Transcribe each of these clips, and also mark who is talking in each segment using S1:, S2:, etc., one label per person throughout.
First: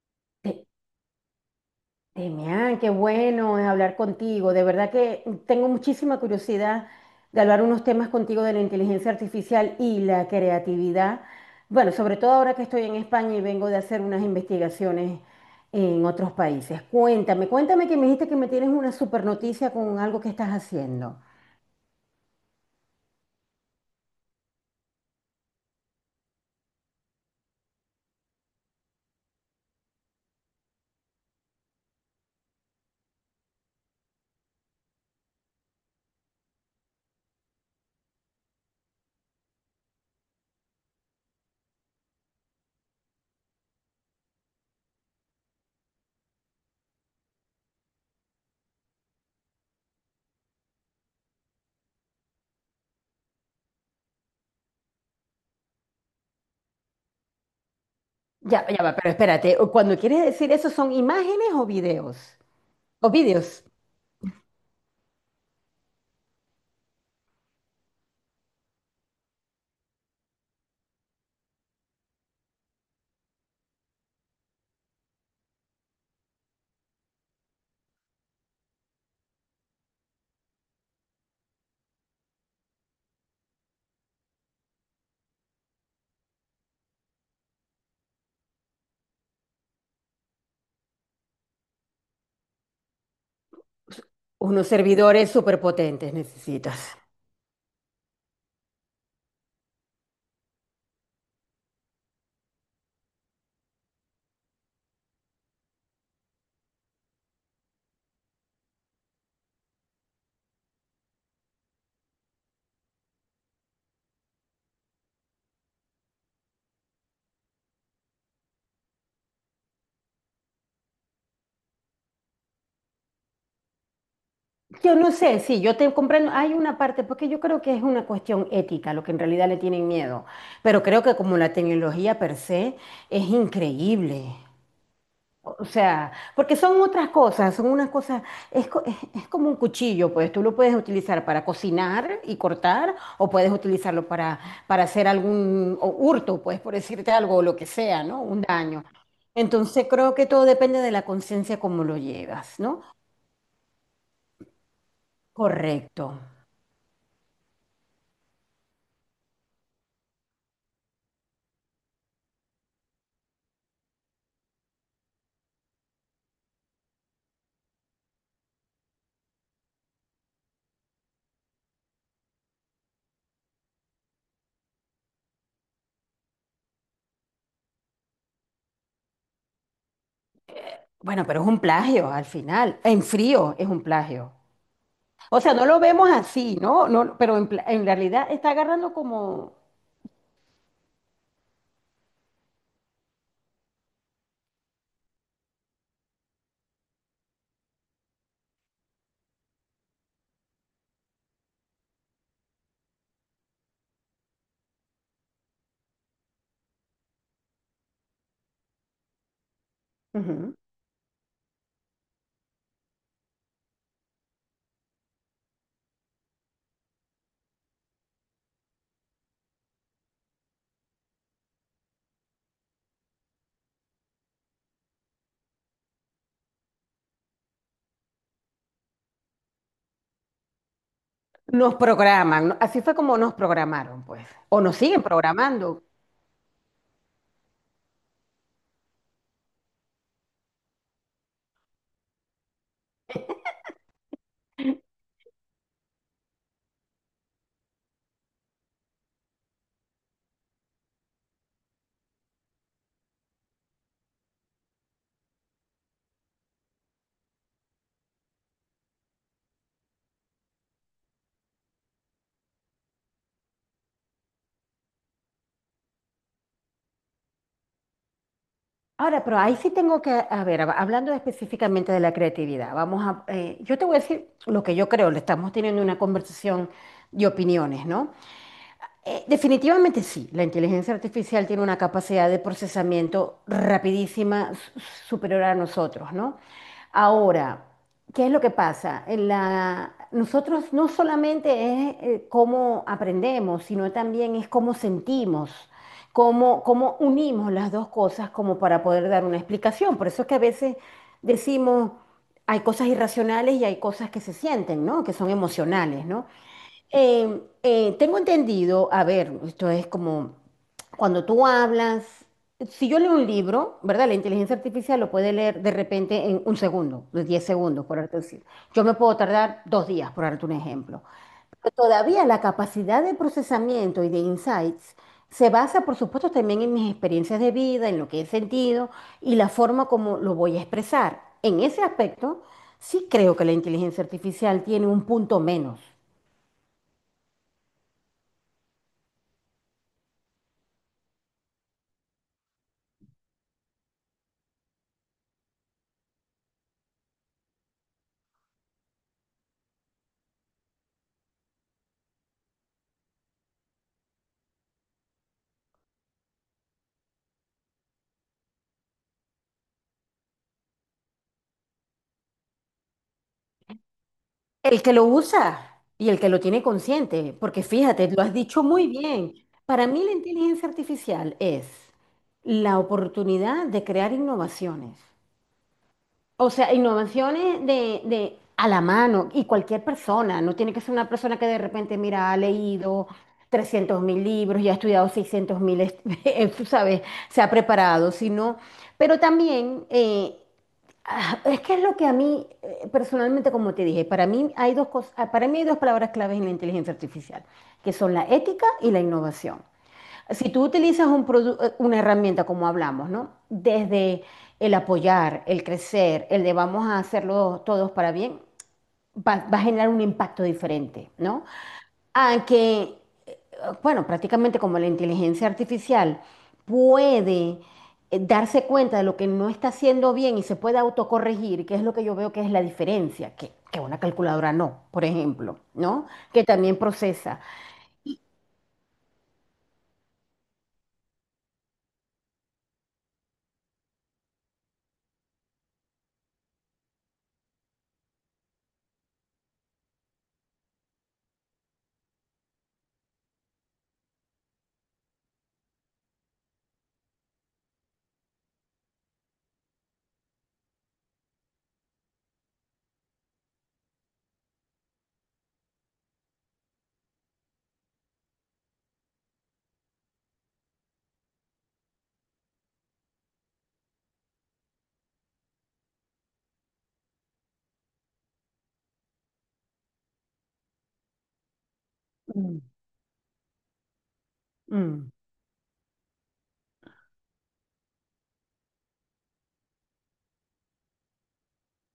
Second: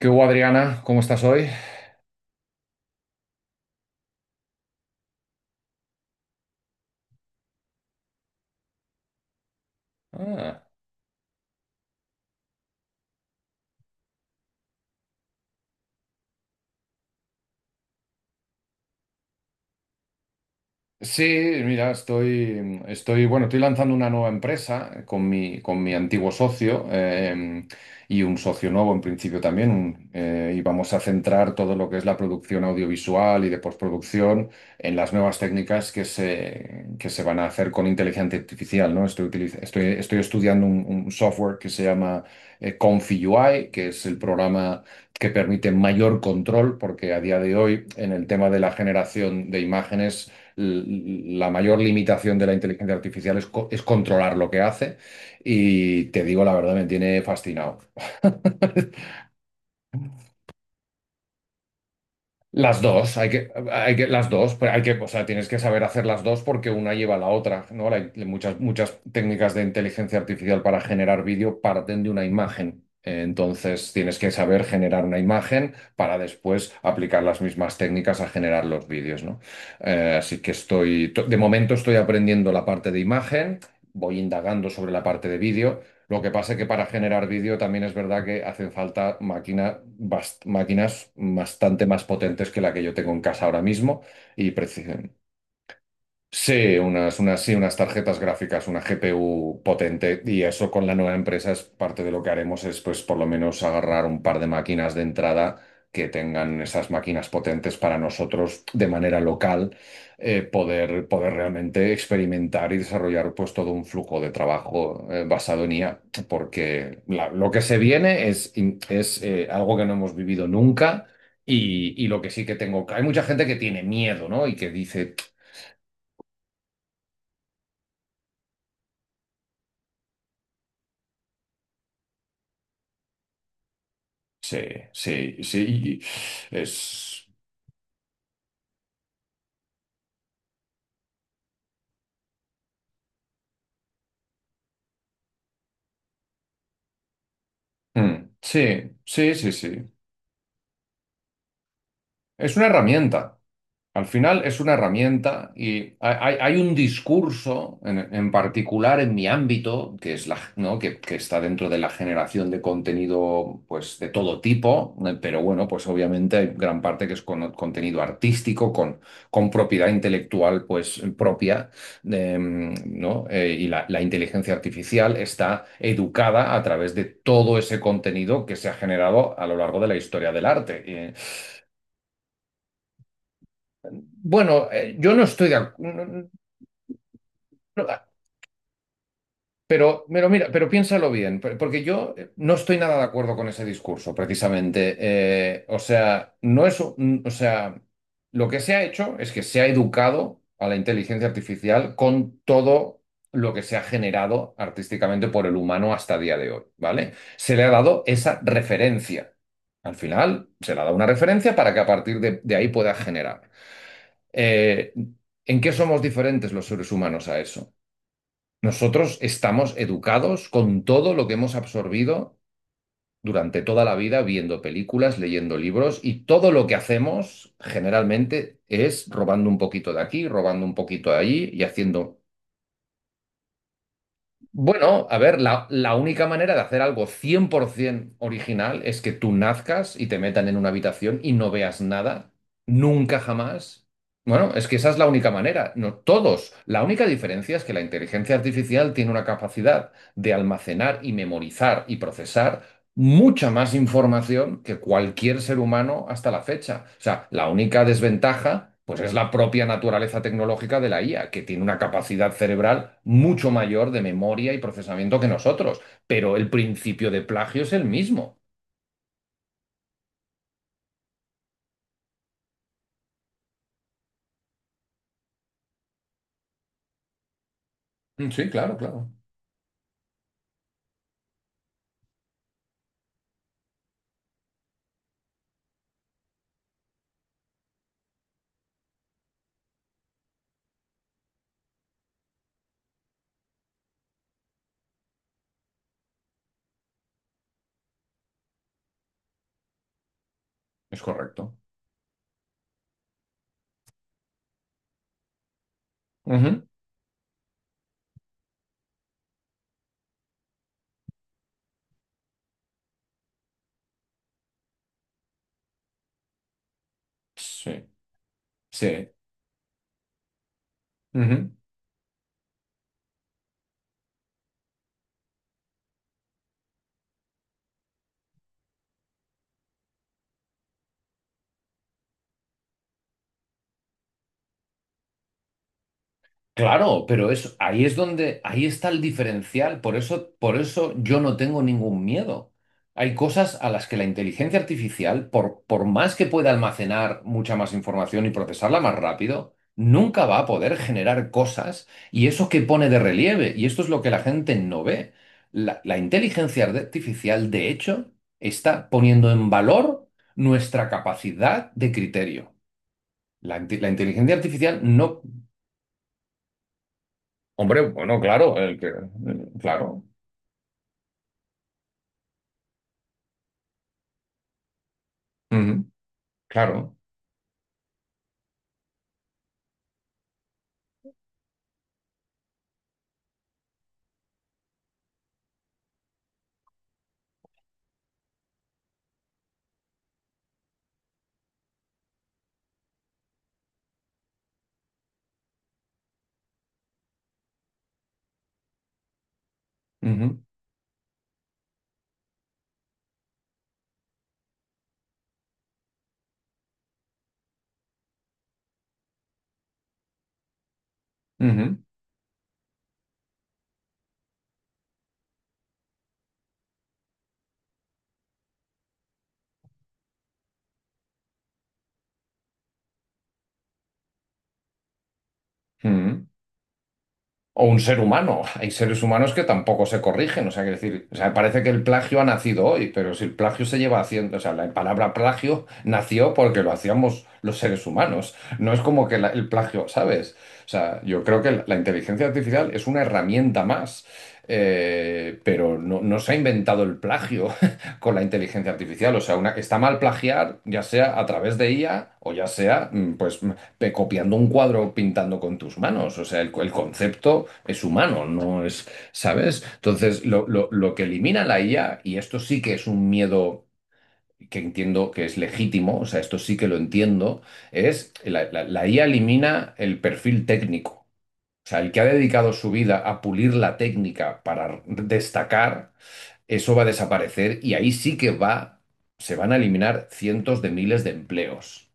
S1: ¿Qué hubo,
S2: Te-
S1: Adriana? ¿Cómo estás hoy?
S2: Demián, qué bueno es hablar contigo. De verdad que tengo muchísima curiosidad de hablar unos temas contigo de la inteligencia artificial y la
S1: Ah.
S2: creatividad. Bueno, sobre todo ahora que estoy en España y vengo de hacer unas investigaciones en otros países. Cuéntame, cuéntame que me dijiste que me tienes una super noticia con algo que estás haciendo.
S1: Sí, mira, bueno, estoy lanzando una nueva empresa con mi antiguo socio, y un socio nuevo en principio también, y vamos a centrar todo lo que es la producción audiovisual y de postproducción en las nuevas técnicas que se van a hacer con inteligencia artificial, ¿no? Estoy estudiando un software que se llama, Confi UI, que es el programa que permite mayor control, porque a día de hoy en el tema de la generación de imágenes la mayor limitación de la inteligencia artificial es controlar lo que hace, y te digo la verdad, me tiene fascinado.
S2: Ya, ya va, pero espérate, cuando quieres decir eso, ¿son imágenes o videos?
S1: Las
S2: O
S1: dos,
S2: videos.
S1: las dos, pero hay que, o sea, tienes que saber hacer las dos porque una lleva a la otra, ¿no? Hay muchas técnicas de inteligencia artificial para generar vídeo parten de una imagen. Entonces tienes que saber generar una imagen para después aplicar las mismas técnicas a generar los vídeos, ¿no? Así que de momento estoy aprendiendo la parte de imagen, voy indagando sobre la parte de vídeo. Lo que pasa es que para generar vídeo también es verdad que hacen falta máquinas bastante más potentes que la que yo tengo en casa ahora mismo, y
S2: Unos servidores súper potentes
S1: sí,
S2: necesitas.
S1: unas tarjetas gráficas, una GPU potente, y eso con la nueva empresa es parte de lo que haremos, es pues por lo menos agarrar un par de máquinas de entrada que tengan esas máquinas potentes para nosotros de manera local, poder realmente experimentar y desarrollar pues todo un flujo de trabajo, basado en IA, porque lo que se viene es, algo que no hemos vivido nunca. Y lo que sí que tengo, hay mucha gente que tiene miedo, ¿no? Y que
S2: Yo no
S1: dice,
S2: sé, sí, yo te comprendo. Hay una parte, porque yo creo que es una cuestión ética, lo que en realidad le tienen miedo. Pero creo que como la tecnología per se es increíble.
S1: sí,
S2: O sea,
S1: sí, y
S2: porque son otras
S1: es.
S2: cosas, son unas cosas, es como un cuchillo, pues tú lo puedes utilizar para cocinar y cortar, o puedes utilizarlo para hacer algún o hurto, pues por decirte algo, o lo que sea, ¿no?
S1: Mm,
S2: Un daño.
S1: sí,
S2: Entonces
S1: sí.
S2: creo que todo depende de la conciencia como lo
S1: Es
S2: llevas,
S1: una
S2: ¿no?
S1: herramienta. Al final es una herramienta, y
S2: Correcto.
S1: hay un discurso en particular en mi ámbito, que es la, ¿no? Que está dentro de la generación de contenido, pues, de todo tipo, pero bueno, pues obviamente hay gran parte que es contenido artístico, con propiedad intelectual, pues, propia, ¿no? Y la inteligencia artificial está educada a través de todo ese contenido que se ha generado a lo largo de la historia del arte.
S2: Bueno, pero es un plagio al final. En frío es un plagio.
S1: Bueno, yo no
S2: O
S1: estoy
S2: sea,
S1: de
S2: no lo vemos
S1: acuerdo.
S2: así, ¿no? No, pero en
S1: No, ah,
S2: realidad está agarrando como.
S1: Pero mira, pero piénsalo bien, porque yo, no estoy nada de acuerdo con ese discurso, precisamente. O sea, no es, un- o sea, lo que se ha hecho es que se ha educado a la inteligencia artificial con todo lo que se ha generado artísticamente por el humano hasta día de hoy, ¿vale? Se le ha dado esa referencia. Al final,
S2: Ujú.
S1: se le ha dado una referencia para que a partir de ahí pueda generar. Eh, ¿En qué somos diferentes los seres humanos a eso? Nosotros estamos educados con todo lo que hemos absorbido durante toda la vida, viendo películas, leyendo libros, y todo lo que hacemos generalmente es robando un poquito de aquí, robando un poquito de allí y
S2: Nos
S1: haciendo,
S2: programan, ¿no? Así fue como nos programaron, pues. O nos siguen
S1: bueno, a ver, la,
S2: programando.
S1: la única manera de hacer algo 100% original es que tú nazcas y te metan en una habitación y no veas nada, nunca jamás. Bueno, es que esa es la única manera. No todos. La única diferencia es que la inteligencia artificial tiene una capacidad de almacenar y memorizar y procesar mucha más información que cualquier ser humano hasta la fecha. O sea, la única desventaja, pues es la propia naturaleza tecnológica de la IA, que tiene una capacidad cerebral mucho mayor de memoria y procesamiento que nosotros. Pero el principio de plagio es el mismo.
S2: Ahora, pero ahí sí tengo que, a ver, hablando específicamente de la creatividad, yo te voy a decir lo que yo creo, le estamos teniendo una conversación de opiniones, ¿no?
S1: Mm, sí, claro, claro.
S2: Definitivamente sí, la inteligencia artificial tiene una capacidad de procesamiento rapidísima superior a nosotros, ¿no? Ahora, ¿qué es lo que pasa? Nosotros no solamente es cómo aprendemos, sino también es cómo sentimos, cómo unimos las dos cosas como para poder dar una explicación. Por eso es que a veces
S1: Es correcto.
S2: decimos, hay cosas irracionales y hay cosas que se sienten, ¿no? Que son emocionales, ¿no?
S1: Ujú.
S2: Tengo entendido, a ver, esto es como cuando tú hablas, si yo leo un libro, ¿verdad? La inteligencia artificial lo puede leer de repente en un segundo, de diez
S1: Sí,
S2: segundos, por darte decir. Yo me
S1: sí.
S2: puedo tardar 2 días, por darte un ejemplo.
S1: Ujú.
S2: Todavía la capacidad de procesamiento y de insights se basa, por supuesto, también en mis experiencias de vida, en lo que he sentido y la forma como lo voy a expresar. En ese aspecto, sí creo que la inteligencia artificial tiene un punto menos.
S1: Claro, pero es, ahí es donde, ahí está el diferencial. Por eso yo no tengo ningún miedo. Hay cosas a las que la inteligencia artificial, por más que pueda almacenar mucha más información y procesarla más rápido, nunca va a poder generar cosas, y eso que pone de relieve. Y esto es lo que la gente no ve. La inteligencia artificial, de hecho, está poniendo en valor nuestra capacidad de criterio. La inteligencia artificial
S2: El que lo
S1: no.
S2: usa y el que lo tiene consciente, porque
S1: Hombre,
S2: fíjate,
S1: bueno,
S2: lo has
S1: claro,
S2: dicho muy bien. Para
S1: claro,
S2: mí la inteligencia artificial es la oportunidad de crear innovaciones.
S1: ujú,
S2: O sea,
S1: claro,
S2: innovaciones de a la mano y cualquier persona, no tiene que ser una persona que de repente, mira, ha leído 300.000 libros y ha estudiado 600.000, tú sabes, se ha preparado, sino, pero también. Es que es lo que a mí, personalmente, como te dije, para mí hay dos palabras claves en la inteligencia artificial, que son la ética y la innovación.
S1: ujú,
S2: Si tú utilizas un una herramienta, como hablamos, ¿no? Desde el apoyar, el crecer, el de vamos a hacerlo todos para bien, va a generar un impacto diferente, ¿no?
S1: ujú,
S2: A que bueno, prácticamente como la inteligencia artificial puede darse cuenta de lo que no está haciendo bien y se puede autocorregir, que es lo que yo veo que es la diferencia, que una calculadora no, por ejemplo, ¿no?
S1: ujú.
S2: Que también procesa.
S1: O un ser humano. Hay seres humanos que tampoco se corrigen. O sea, quiero decir, o sea, parece que el plagio ha nacido hoy, pero si el plagio se lleva haciendo, o sea, la palabra plagio nació porque lo hacíamos los seres humanos. No es como que el plagio, ¿sabes? O sea, yo creo que la inteligencia artificial es una herramienta más, pero no, no se ha inventado el plagio con la inteligencia artificial. O sea, está mal plagiar, ya sea a través de IA o ya sea, mm, pues copiando un cuadro, pintando con tus manos. O sea, el concepto es humano, no es, ¿sabes? Entonces, lo que elimina la IA, y esto sí que es un miedo que entiendo que es legítimo, o sea, esto sí que lo entiendo, es la IA elimina el perfil técnico. O sea, el que ha dedicado
S2: Mm,
S1: su vida a pulir la técnica para
S2: mm,
S1: destacar, eso va a desaparecer, y ahí sí que se van a eliminar cientos de miles de empleos.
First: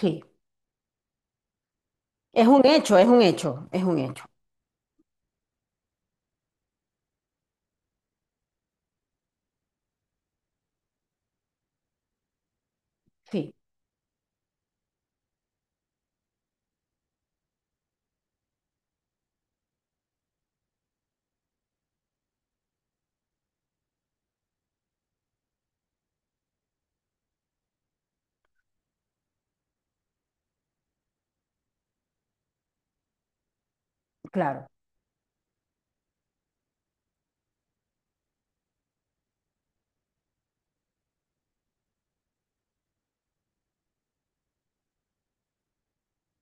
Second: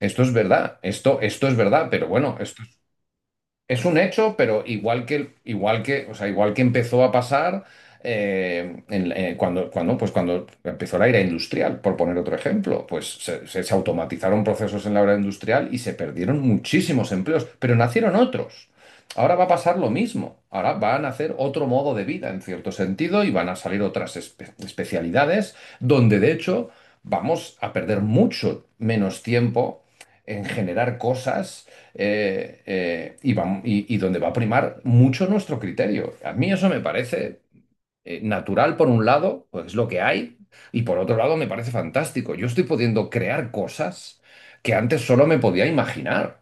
S1: Esto es verdad, esto es verdad, pero bueno,
S2: es
S1: esto
S2: un hecho, es un hecho, es
S1: es un
S2: un hecho.
S1: hecho, pero igual que, o sea, igual que empezó a pasar, cuando, pues cuando empezó la era industrial, por poner otro ejemplo, pues se,
S2: Sí,
S1: se automatizaron procesos en la era industrial y se perdieron muchísimos empleos, pero nacieron otros. Ahora va a pasar lo mismo. Ahora van a hacer otro modo de vida, en cierto sentido, y van a salir especialidades donde, de hecho, vamos a perder mucho menos tiempo en generar cosas, y donde va a
S2: claro.
S1: primar mucho nuestro criterio. A mí eso me parece, natural por un lado, pues es lo que hay, y por otro lado me parece fantástico. Yo estoy pudiendo crear cosas que antes solo me podía imaginar.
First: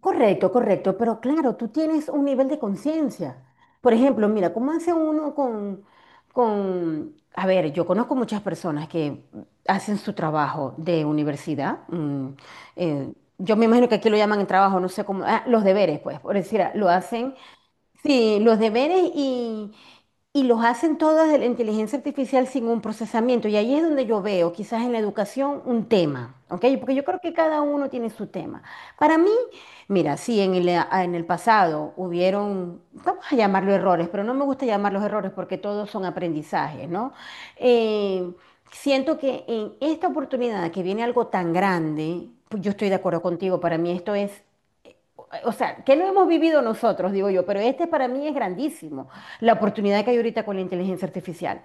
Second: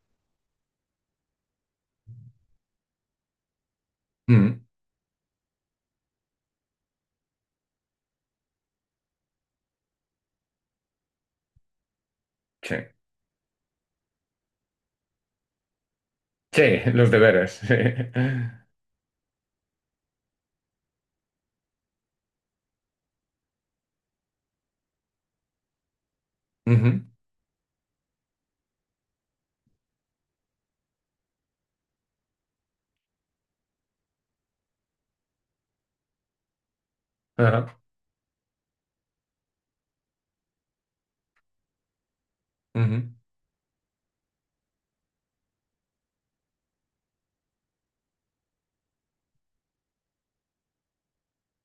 S2: Correcto, correcto, pero claro, tú tienes un nivel de conciencia. Por ejemplo, mira,
S1: Mm,
S2: ¿cómo hace uno a ver, yo conozco muchas personas que hacen su trabajo de universidad.
S1: sí.
S2: Eh, yo me imagino que aquí lo llaman el trabajo, no sé cómo, los deberes, pues, por decir,
S1: Sí,
S2: lo
S1: los
S2: hacen,
S1: deberes. Sí.
S2: sí, los deberes y los hacen todos desde la inteligencia artificial sin un procesamiento. Y ahí es donde yo veo, quizás en la educación, un tema, ¿ok? Porque
S1: Ujú,
S2: yo creo que cada uno tiene su tema. Para mí, mira, sí, en el pasado hubieron, vamos a llamarlo errores, pero no me gusta llamarlos errores porque todos son aprendizajes, ¿no?
S1: ajá,
S2: Eh, Siento que en esta oportunidad que viene algo tan grande, pues yo estoy
S1: ujú.
S2: de acuerdo contigo, para mí esto es, o sea, que no hemos vivido nosotros, digo yo, pero este para mí es grandísimo, la oportunidad que hay ahorita con la inteligencia artificial.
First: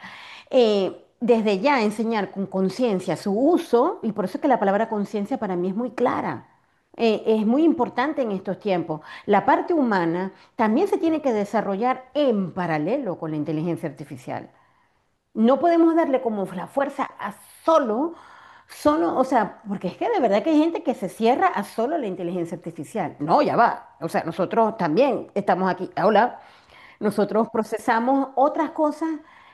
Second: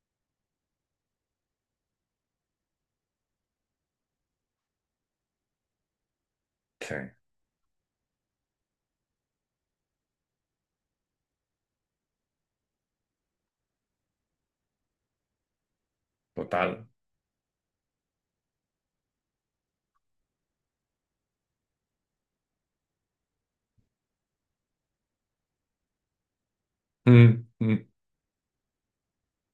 S2: Desde ya enseñar con conciencia su uso, y por eso es que la palabra conciencia para mí es muy clara.
S1: Sí,
S2: Es muy importante en estos tiempos. La parte humana también se tiene que desarrollar en paralelo con la inteligencia artificial. No podemos darle como la
S1: total.
S2: fuerza a solo, solo, o sea, porque es que de verdad que hay gente que se cierra a solo la inteligencia artificial. No, ya va. O sea, nosotros también estamos aquí. Hola,
S1: Mm,
S2: nosotros
S1: mm,
S2: procesamos otras cosas,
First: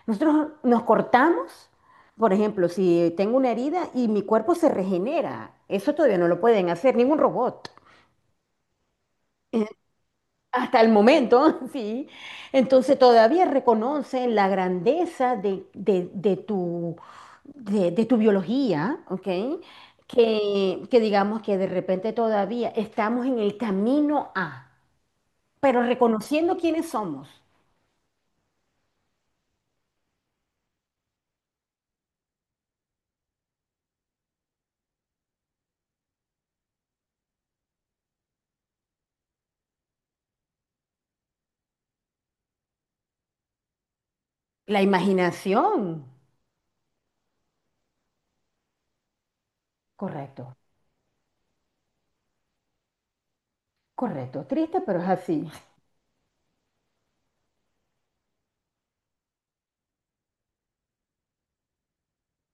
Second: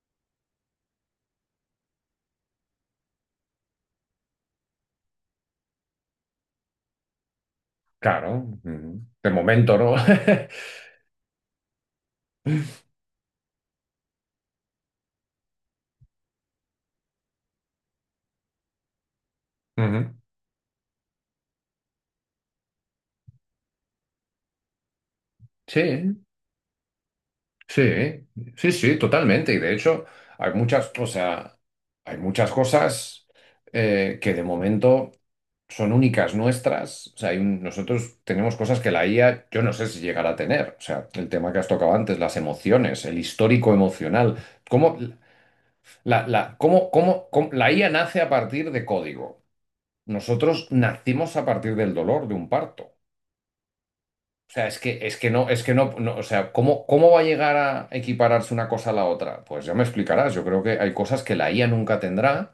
S2: nosotros nos cortamos. Por ejemplo, si tengo una herida y mi cuerpo se regenera, eso todavía no lo pueden hacer ningún robot.
S1: claro, ujú. De momento, ¿no?
S2: Hasta el momento, sí. Entonces todavía reconocen la grandeza de, de tu biología, ¿ok?
S1: Ujú.
S2: Que digamos que de repente todavía estamos en el camino a, pero
S1: Sí.
S2: reconociendo quiénes somos.
S1: Sí, sí, totalmente. Y de hecho, hay muchas, o sea, hay muchas cosas, que de momento son únicas nuestras. O sea, nosotros tenemos cosas que la IA, yo no sé si llegará a tener. O sea, el tema que has tocado antes, las emociones, el histórico emocional.
S2: La
S1: ¿Cómo
S2: imaginación.
S1: cómo, la IA nace a partir de código?
S2: Correcto,
S1: Nosotros nacimos a partir del dolor de un parto.
S2: correcto.
S1: O sea,
S2: Triste, pero es así.
S1: es que no, no, o sea, ¿cómo, cómo va a llegar a equipararse una cosa a la otra? Pues ya me explicarás, yo creo que hay cosas que la IA nunca tendrá,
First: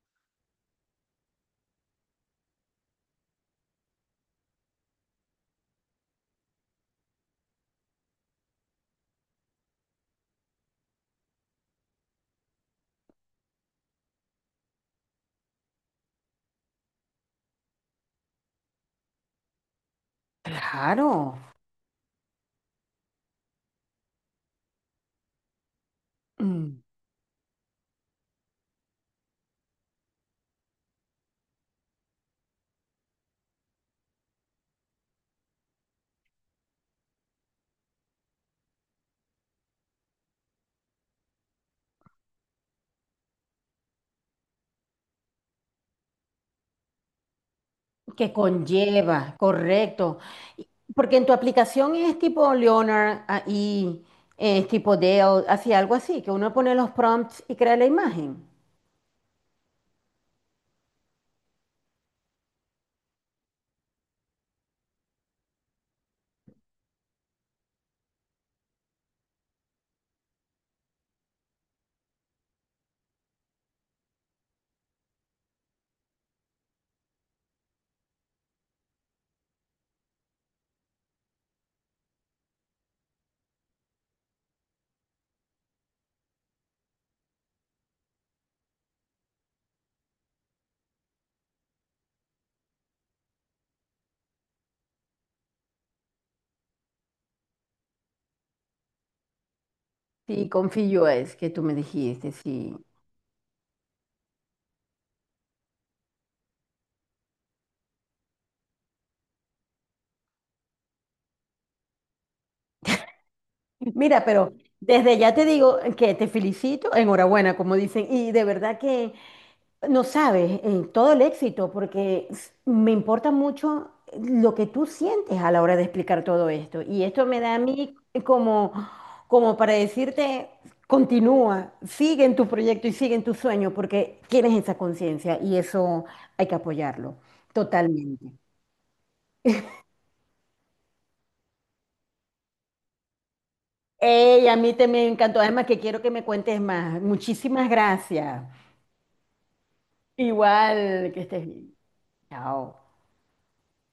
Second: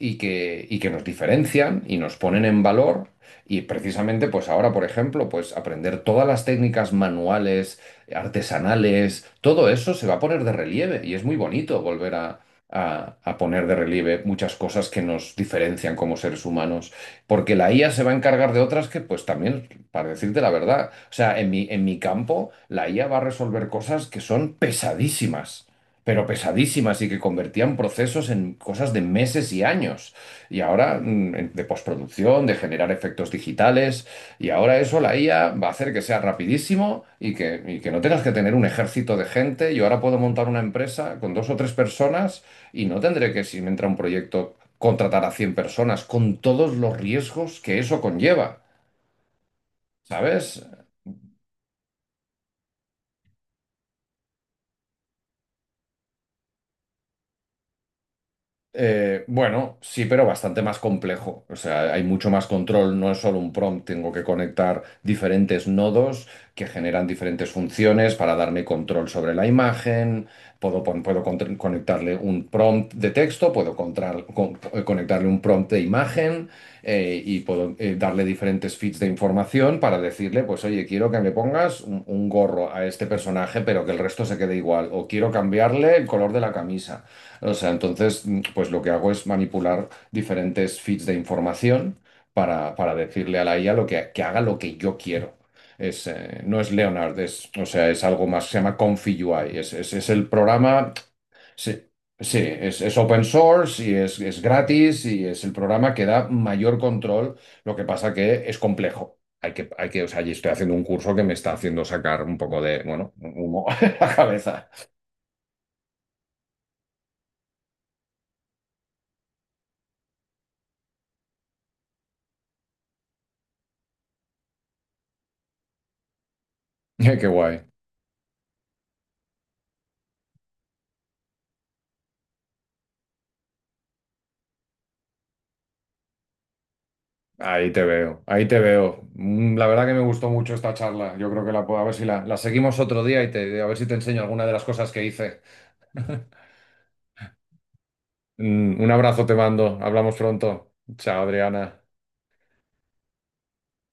S1: y que nos diferencian y nos ponen en valor. Y precisamente, pues ahora, por ejemplo, pues aprender todas las técnicas manuales, artesanales, todo eso se va a poner de relieve, y es muy bonito volver a, a poner de relieve muchas cosas que nos diferencian como seres humanos, porque la IA se va a encargar de otras que, pues también, para decirte la verdad, o sea,
S2: Claro.
S1: en mi campo, la IA va a resolver cosas que son pesadísimas, pero
S2: Mm.
S1: pesadísimas, y que convertían procesos en cosas de meses y años. Y ahora, mm, de postproducción, de generar efectos digitales, y ahora eso la IA va a hacer que sea rapidísimo, y que no tengas que tener un ejército de gente. Yo ahora puedo montar una empresa con dos o tres personas y no tendré que, si me entra un proyecto, contratar a 100 personas con todos los riesgos que eso
S2: Que
S1: conlleva.
S2: conlleva, correcto.
S1: ¿Sabes?
S2: Y- Porque en tu aplicación es tipo Leonard y es tipo Dell, así algo así, que uno pone los prompts y crea la imagen.
S1: Bueno, sí, pero bastante más complejo. O sea, hay mucho más control, no es solo un prompt, tengo que conectar diferentes nodos que generan diferentes funciones para darme control sobre la imagen, puedo conectarle un prompt de texto, puedo conectarle un prompt de imagen, y puedo, darle diferentes feeds de información para decirle, pues oye, quiero que me pongas un gorro a este personaje, pero que el resto se quede igual, o quiero cambiarle el color de la camisa. O sea, entonces, mm, pues lo que hago es manipular diferentes feeds de información para decirle a la IA lo que haga lo que yo quiero. No es Leonard, es, o sea, es algo más, se llama Confi UI. Es el
S2: Sí,
S1: programa,
S2: confío es que tú me
S1: sí,
S2: dijiste,
S1: sí,
S2: sí.
S1: es open source y es gratis y es el programa que da mayor control. Lo que pasa que es complejo. O sea, y estoy haciendo un curso que me está haciendo sacar un poco de, bueno, humo a la
S2: Mira, pero
S1: cabeza.
S2: desde ya te digo que te felicito, enhorabuena, como dicen, y de verdad que no sabes, todo el éxito, porque me importa mucho lo que tú sientes a la hora de explicar todo esto. Y esto
S1: Qué
S2: me da a
S1: guay.
S2: mí como, como, para decirte, continúa, sigue en tu proyecto y sigue en tu sueño, porque tienes esa conciencia y eso hay que apoyarlo
S1: Ahí te veo,
S2: totalmente.
S1: ahí te veo. Mm, la verdad que me gustó mucho esta charla. Yo creo que la puedo, a ver si la seguimos otro día y te, a ver si te enseño alguna
S2: Ey,
S1: de
S2: a
S1: las
S2: mí te
S1: cosas que
S2: me
S1: hice.
S2: encantó, además que quiero que me cuentes más. Muchísimas gracias.
S1: Mm, un abrazo te mando. Hablamos pronto.
S2: Igual, que
S1: Chao,
S2: estés
S1: Adriana.
S2: bien. Chao.